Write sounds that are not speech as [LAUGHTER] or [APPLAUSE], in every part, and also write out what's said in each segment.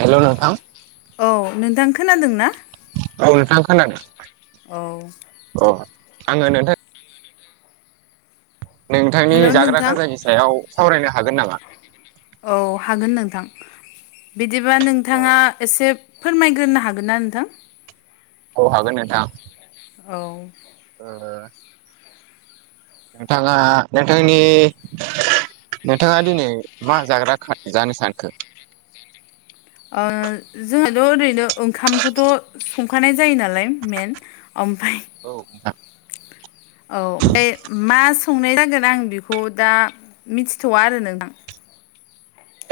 हेल' नोंथां। औ नोंथां खोनादों ना? औ नोंथां खोनादों। औ अह आङो नोंथां नोंथांनि हेलौ जाग्रा नोंथां खाजानि सायाव सावरायनो हागोन नामा? औ हागोन नोंथां बिदिबा अ नोंथाङा एसे फोरमायग्रोनो हागोन ना नोंथां? औ हागोन नोंथां। औ ओ नोंथाङा नोंथांनि नोंथाङा दिनै मा जाग्रा जानो सानखो? ओ जोंहाथ' ओरैनो ओंखामखौथ' संखानाय जायो नालाय मेन ओमफाय औ नोंथां। औ ओम बे मा संनाय जागोन आं बेखौ दा मिथिथ'आ आरो नोंथां।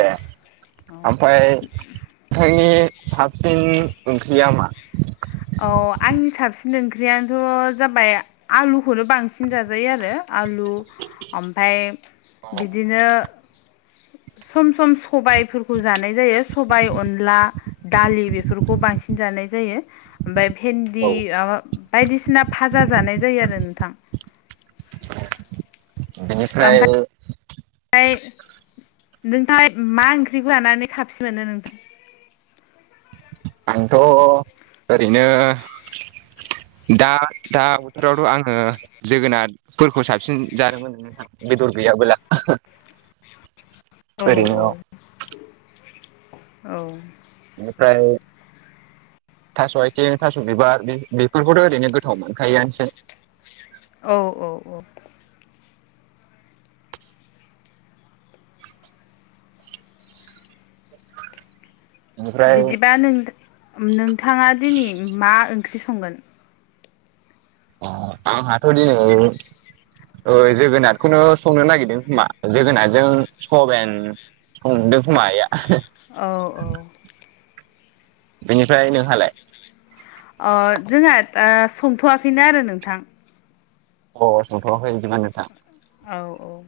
एह ओमफाय नोंथांनि साबसिन ओंख्रिया मा? अह आंनि साबसिन ओंख्रियानोथ' जाबाय आलुखौनो बांसिन जाजायो आरो। आलु ओमफाय बिदिनो सम-सम सबायफोरखौ जानाय जायो सबाइ अनला दालि बेफोरखौ बांसिन जानाय जायो। ओमफाय भेन्दि औ माबा बायदिसिना भाजा जानाय जायो आरो नोंथां। बिनिफ्राय ओमफ्राय नोंथां मा ओंख्रि जानानै साबसिन मोनो नोंथां? आंथ' ओरैनो दा दा बोथोरावथ' आङो जोगोनारफोरखौ साबसिन जानो मोनो नोंथां बेदर गैयाबोला ओरैनो औ। औ बिनिफ्राय थास' आथिं थास' बिबार बेफोरखौथ' ओरैनो गोथाव मोनखायोआनोसै औ औ औ। बेनिफ्राय बिदिबा नों नोंथाङा दिनै मा ओंख्रि संगोन? अ आं हाथदिनै ओ जोगोनारखौनो संनो नागिरदों खोमा जोगोनारजों सभेन सन्दों खोमा आइआ औ औ बिनिफ्राय नोंहालाय? अह जोंहा दा संथ'वाखैनो आरो नोंथां। अ संथ'आखै बिदिबा नोंथां? औ औ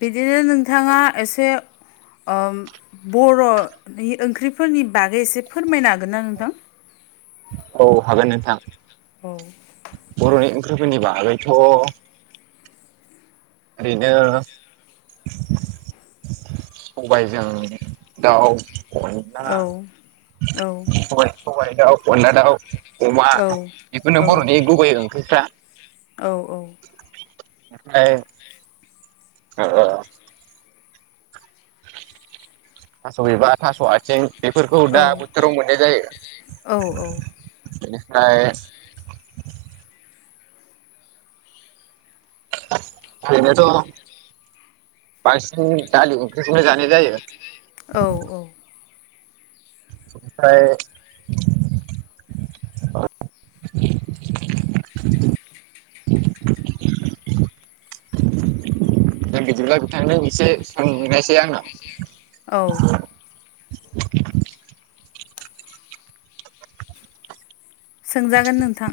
बिदिनो नोंथाङा एसे ओ बर'नि ओंख्रिफोरनि बागै एसे फोरमायनो हागोन ना नोंथां? औ हागोन नोंथां। औ। बर'नि ओंख्रिफोरनि बागैथ' बिनो सबायजों दाउ औ औ [UNINTELLIGIBLE] सबायाइ दाउ अनला दाउ अमा औ बेखौनो औ बर'नि गुबै ओंख्रिफ्रा औ आमफ्राय ओ थास' बिबार थास' आथिं बेफोरखौ दा बोथोराव मोननाय जायो। औ बेनिफ्राय ओरैनोथ' बांसिन दालि ओंख्रिखौनो जानाय जायो। औ औ। आमफ्राय दा बिदिब्ला बिथांनो एसे सोंनायसै आंनाव औ। सोंजागोन नोंथां।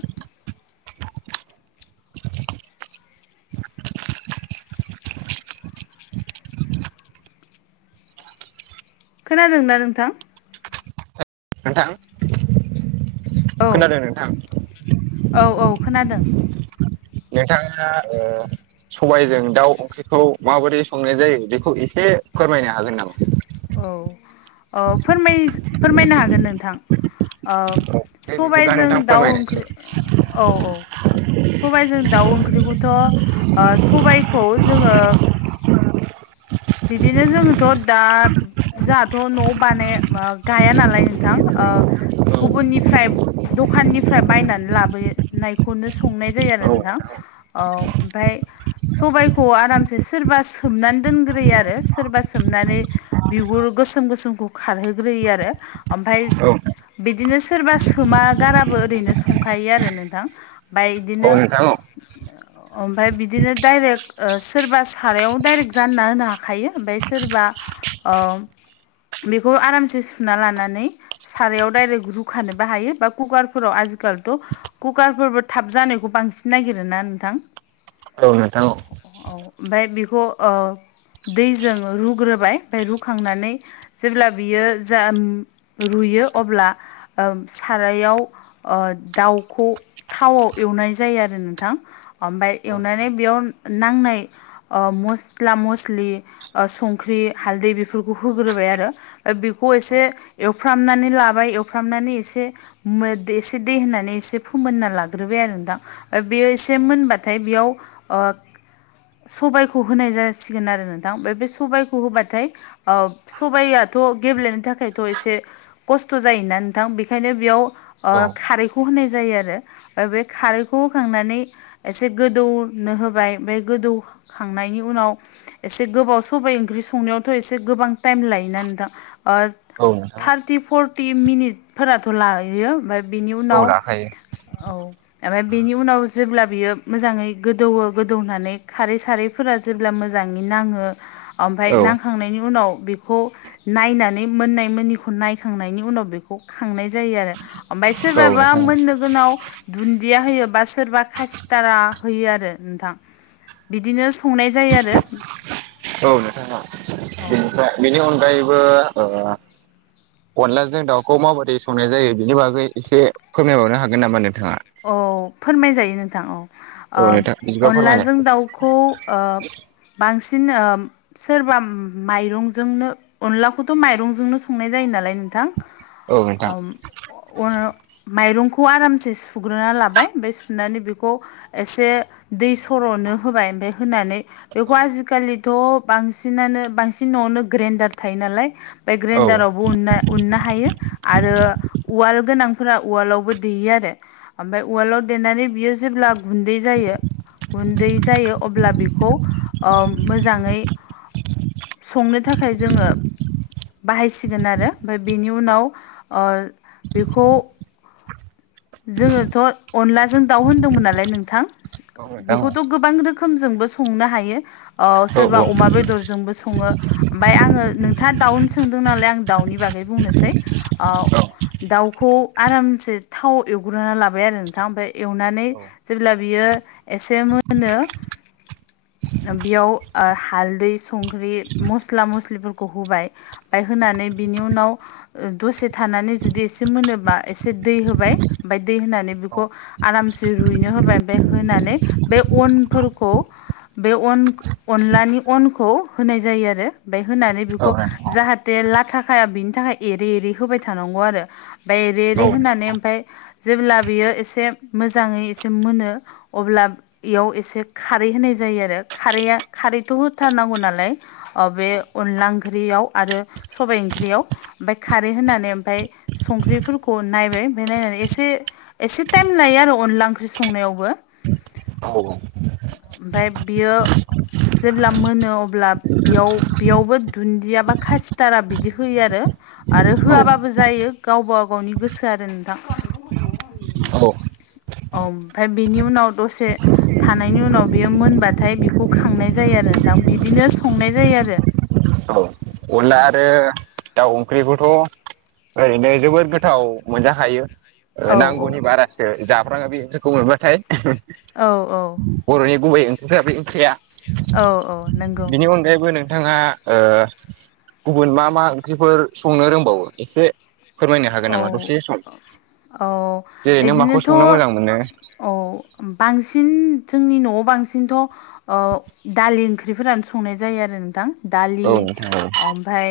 खोनादोंना नोंथां? नोंथां औ खोनोनादों नोंथां। औ औ खोनादों नोंथाङा ओ सबायजों दाउ ओंख्रिखौ माबोरै संनाय जायो बेखौ एसे फोरमायनो हागोन नामा? औ ओ फोरमाय फोरमायनो हागोन नोंथां। ओ दे बिदिब्ला सबायजों नोंथां दाउ फोरमायनायसै ओंख्रि औ औ। सबायाइजों दाउ ओंख्रिखौथ' ओ सबायखौ जोङो बिदिनो जोङोथ' दा जोंहाथ' न'आव बानाय ओ गाया नालाय नोंथां ओ गुबुननिफ्राय दखाननिफ्राय बायनानै लाबोनायखौनो संनाय जायो आरो औ नोंथां। औ ओमफ्राय सबायखौ आरामसे सोरबा सोमनानै दोनगोन ग्रोयो आरो सोरबा सोमनानै बिगुर गोसोम गोसोमखौ खारहोग्रोयो आरो ओमफ्राय औ बिदिनो सोरबा सोमा गाराबो ओरैनो संखायो आरो नोंथां। ओमफ्राय औ इदिनो नोंथां औ ओमफ्राय बिदिनो डाइरेक्ट ओ सोरबा सारायाव डाइरेक्ट जाना होना हाखायो ओमफ्राय सोरबा ओ बेखौ आरामसे सुना लानानै सारायाव डाइरेक्ट रुखानोबो हायो बा कुकारफोराव आजिखालिथ' कुकारफोरबो थाब जानायखौ बांसिन नागिरोना नोंथां। औ नोंथां औ औ ओमफाय बेखौ ओ दैजों रुग्रोबाय ओमफाय रुखांनानै जेब्ला बियो जा रुयो अब्ला ओ सारायाव ओ दाउखौ थावाव एवनाय जायो आरो नोंथां। ओमफाय औ एवनानै नोंथां बेयाव नांनाय ओ मस्ला म स्लि ओ संख्रि हालदै बेफोरखौ होग्रोबाय आरो। बेखौ एसे औ एवफ्रामनानै लाबाय एवफ्रामनानै एसे मो एसे दै होननानै एसे फोमोनना लाग्रोबाय आरो दा। बेयो एसे मोनबाथाय बेयाव ओ सबायाइखौ होनाय जासि गोन आरो नोंथां ओमफाय बे सबायखौ होबाथाय ओ सबाइआथ' गेब्लेनो थाखायथ' एसे खस्थ' जायोना नोंथां बेनिखायनो बेयाव ओ औ खारै खौ होनाय जायो आरो ओ बे खारैखौ होखांनानै एसे गोदौनो होबाय बे गोदौखांनायनि उनाव एसे गोबाव सबाइ ओंख्रि संनायावथ' एसे गोबां टाइम लायोना नोंथां ओ औ नोंथां औ थार्टि फरटि मिनिटफोराथ' लायो ओमफाय बेनि औ उनाव लाखायो औ। ओमफाय बेनि उनाव जेब्ला बियो मोजाङै गोदौवो गोदौनानै खारै सारैफोरा जे ब्ला मोजाङै नाङो ओमफाय औ नां खांनायनि उनाव बेखौ नायनानै मोननाय मोननिखौ नायखांनायनि उनाव बेखौ खांनाय जायो आरो ओमफाय औ सोरबाबा नोंथां औ मोननो गोनाव दुन्दिया होयो बा सोरबा खासिथारा होयो आरो नोंथां। बिदिनो संनाय जायो आरो। औ नोंथां औ औ बेनिफ्राय बेनि अनगायैबो ओ अनलाजों दाउखौ माबोरै संनाय जायो बिनि बागै एसे फोरमायबावनो हागोन नामा नोंथाङा? औ फोरमाय जायो नोंथां औ औ नोंथां बिदिबा ओ अनलाजों फोरमायनायसै दाउ खौ ओ बांसिन ओ सोरबा माइरंजोंनो अनलाखौथ' माइरंजोंनो संनाय जायो नालाय नोंथां। औ नोंथां ओम अन मायरंखौ आरामसे सु सुग्रोना लाबाय ओमफाय सुनानै बेखौ एसे दै सर'नो होबाय ओमफाय होनानै बेखौ औ आजिखालिथ' बांसिनानो बांसिन न'आवनो ग्रेन्डार थायो नालाय बे औ नोंथां औ ग्रेनदारावबो उननो उननो हायो आरो उवाल गोनांफोरा उवालावबो देयो आरो। ओमफाय उवालाव देनानै बियो जेब्ला गुन्दै जायो गुन्दै जायो अब्ला बेखौ ओ मोजाङै संनो थाखाय जोङो बाहायसिगोन आरो ओमफाय बेनि उनाव ओ बेखौ जोङोथ' अनलाजों दाउ होनदोंमोन नालाय नोंथां औ नोंथां औ बेखौथ' गोबां रो खोमजोंबो संनो हायो ओ औ सोरबा अमा बेदरजोंबो सङो। ओमफाय आङो नोंथाङा दाउनि सोंदों नालाय आं दाउनि बागै बुंनोसै। औ दाउखौ आरामसे थाव एवग्रोना लाबाय आरो नोंथां ओमफाय एवनानै जेब्ला बियो एसे मोनो बेयाव ओ हालदै संख्रि मस्ला मस्लिफोरखौ होबाय ओमफाय होनानै बिनि उनाव दसे थानानै जुदि एसे मोनोबा एसे दै होबाय ओमफाय दै होनानै बेखौ आरामसे रुइनो होबाय बे होनानै बे अनफोरखौ बे अन अनलानि अनखौ होनाय जायो आरो ओमफाय होनानै बेखौ जाहाथे लाथाखाया बिनि थाखाय एरै एरै होबाय थानांगौ आरो। ओमफाय एरि एरि औ औ होनानै ओमफाय जेब्ला बियो एसे मोजाङै एसे मोनो अब्ला इयाव एसे खारै होनाय जायो आरो खारैया खारैथ' होथारनांगौ नालाय अ बे अनला ओंख्रियाव आरो सबाइ ओंख्रियाव ओमफफ्राय खारै होनानै ओमफफ्राय संख्रिफोरखौ नायबाय ओमफफ्राय नायनानै एसे एसे टाइम लायो आरो अनला ओंख्रि संनायावबो ओमफफ्राय बियो जेब्ला मोनो अब्ला बेयाव बेयावबो दुन्दिया बा खासिथारा बिदि होयो आरो आरो होआबाबो जायो गावबा गावनि गोसो आरो नोंथां। औ ओमफ्राय बिनि उनाव दसे थानायनि उनाव बेयो मोनबाथाय बेखौ खांनाय जायो आरो नोंथां बिदिनो संनाय जायो आरो औ अनला आरो दाउ ओंख्रिखौथ' ओरैनो जोबोद गोथाव मोनजाखायो औ ओ नांगौनि बारासो जाब्रांङाबो एसे खमैबाथाय औ औ बर'नि गुबै ओंख्रिफ्राबै ओंख्रिया औ औ नंगौ बिनि अनगायैबो नोंथाङा ओ गुबुन मा मा ओंख्रिफोर संनो रोंबावो एसे फोरमायनो हागोन औ नामा दसे सम औ जेरै नों माखौ संनो इदिनोथ' मोजां मोनो औ बांसिन जोंनि न'आव बांसिनथ' ओ दालि ओंख्रिफोरानो संनाय जायो आरो नोंथां दालि औ नोंथां औ ओमफफ्राय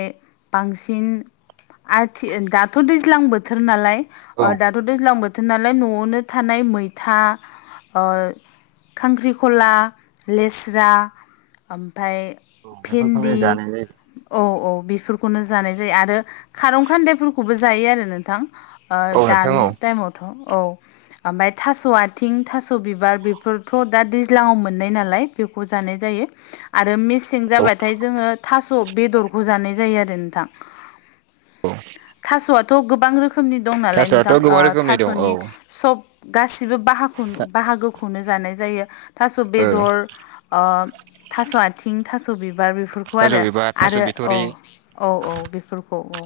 बांसिन आथि दाथ दाथ' दैज्लां बोथोर नालाय औ दाथ' दैज्लां बोथो- थोर नालाय न'आवनो थानाय मैथा खांख्रिखला लेस्रा ओमफ्राय औ बेफोरखौनो भिन्दि जानाय जायो औ औ बेफोरखौनो जानाय जायो आरो खारं खान्दायफोरखौ खौबो जायो आरो नोंथां औ नोंथां दानि औ टाइमावथ' औ ओमफाय थास' आथिं थास' बिबार बेफोरथ' दा दैज्लाङाव मोननाय नालाय बेखौ जानाय जायो आरो मेसें जाबाथाय जोङो थास' बेदरखौ जानाय जायो आरो नोंथां औ थास'आथ' गोबां रोखोमनि दं नालाय थास'आथ' नोंथां ओ गोबां रोखोमनि दं औ थास'नि सब गासिबो बाहाखनो बाहागोखौनो जानाय जायो थास' ओ बेदर अ थास' आथिं थास' बिबार बेफोरखौ थास' आरो बिबार थास' आरो अ बिथ'रि औ औ बेफोरखौ औ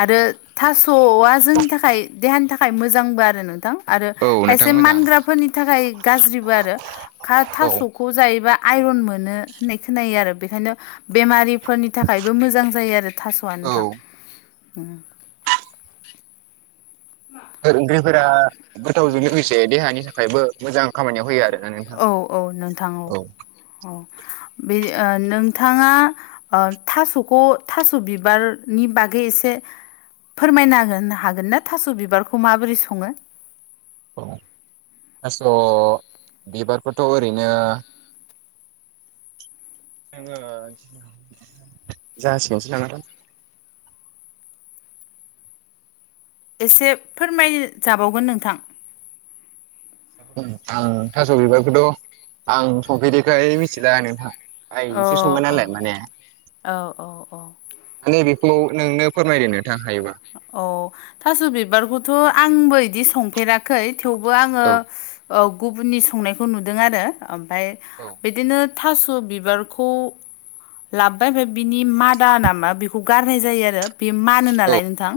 आरो थास'आ जोंनि थाखाय देहानि थाखाय मोजांबो आरो नोंथां आरो औ नोंथां खायसे मोजां मानग्राफोरनि थाखाय गाज्रिबो आरो औ थास' जायोबा आइरन मोन होननाय खोनायो आरो बेनिखायनो बेमफोरनि थाखायबो मोजां जायो आरो थास'आ नोथां बेफोर फोर ओंख्रिफोरा गोथावजों लोगोसे देहानि थाखायबो मोजां खामानियाव होयो आरो औ औ नोंथां औ औ बे ओ नोंथाङा ओ थास'खौ थास' बिबारनि बागै एसे फोरमायना हागोन हागोनना थास' बिबारखौ माबोरै सङो औ दास' बिबारखौथ' ओरैनो जोङो जाहासिनसैनामा नोंथां एसे फोरमायजाबावगोन नोंथां आं थास' बिबारखौथ' आं संफेरेरिखाय मिथिला नोंथाङा ओइ अ ओंख्रि सङो अ नालाय माने औ औ औ माने बेखौ नोंनो फोरमायदो नोंथां हायो अ थास' बिबारखौथ' आंबो बिदि संफेरा- खै थेवबो आङो औ ओ गुबुननि संनायखौ नुदों आरो ओमफफ्राय औ बिदिनो थास' बिबारखौ लाबोबाय ओमफ्राय बिनि मादा नामा बेखौ गारनाय जायो आरो बे मानो नालाय थां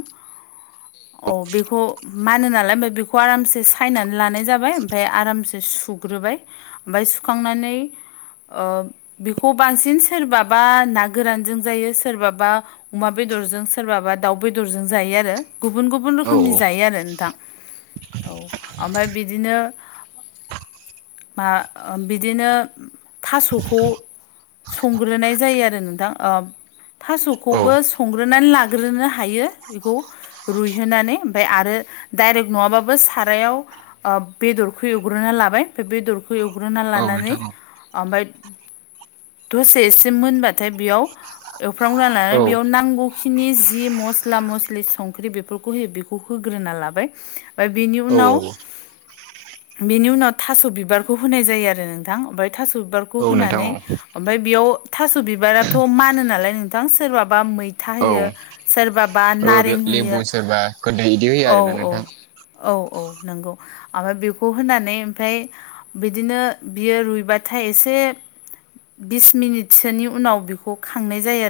औ बेखौ मानो नालाय ओमफाय बेखौ आरामसे सायनानै लानाय जाबाय ओमफय आरामसे सुग सुग्रोबाय ओमफाय सुखांनानै ओ बेखौ बांसिन सोरबाबा ना गोरानजों जायो सोरबाबा अमा बेदरजों सोरबाबा दाउ बेदरजों जायो आरो गुबुन गुबुन औ रोखोमनि जायो आरो नोंथां औ ओमफय बिदिनो बा अ बिदिनो थास'खौ संग्रोनाय जायो आरो नोंथां ओ औ थास'खौबो संग्रोनानै लाग्रोनो हायो बेखौ रुइहोनानै ओमफ्राय आरो डाइरेक्ट नङाबाबो सारायाव ओ बेदरखौ एवग्रोना लाबाय फाय बेदरखौ एवग्रोना औ लानानै नोंथां औ ओमफ्राय दसेसेम मोनबाथाय बेयाव एवफ्राग्रोनानै बेयाव नांगौखिनि जि मस स्ला मस्लि संख्रि बेफोरखौ होयो बेखौ होग्रोना लाबाय ओमफ्राय बेनि औ उनाव औ बेनि उनाव थास' बिबारखौ होनाय जायो आरो नोंथां ओमफ्राय थास' बिबारखौ औ नोंथां होनानै औ ओमफाय बेयाव थास' बिबाराथ' मानो नालाय नोंथां सोरबाबा मैथा औ। होयो सोरबा बा ओ बे नारें लेबु होयो सोरबा खोरदै इदि होयो औ आरोना नोंथां औ औ औ नंगौ ओमफाय बेखौ होनानै ओमफाय बिदिनो बियो रुइबाथाय एसे बिस मिनिटसोनि उनाव बेखौ खांनाय जायो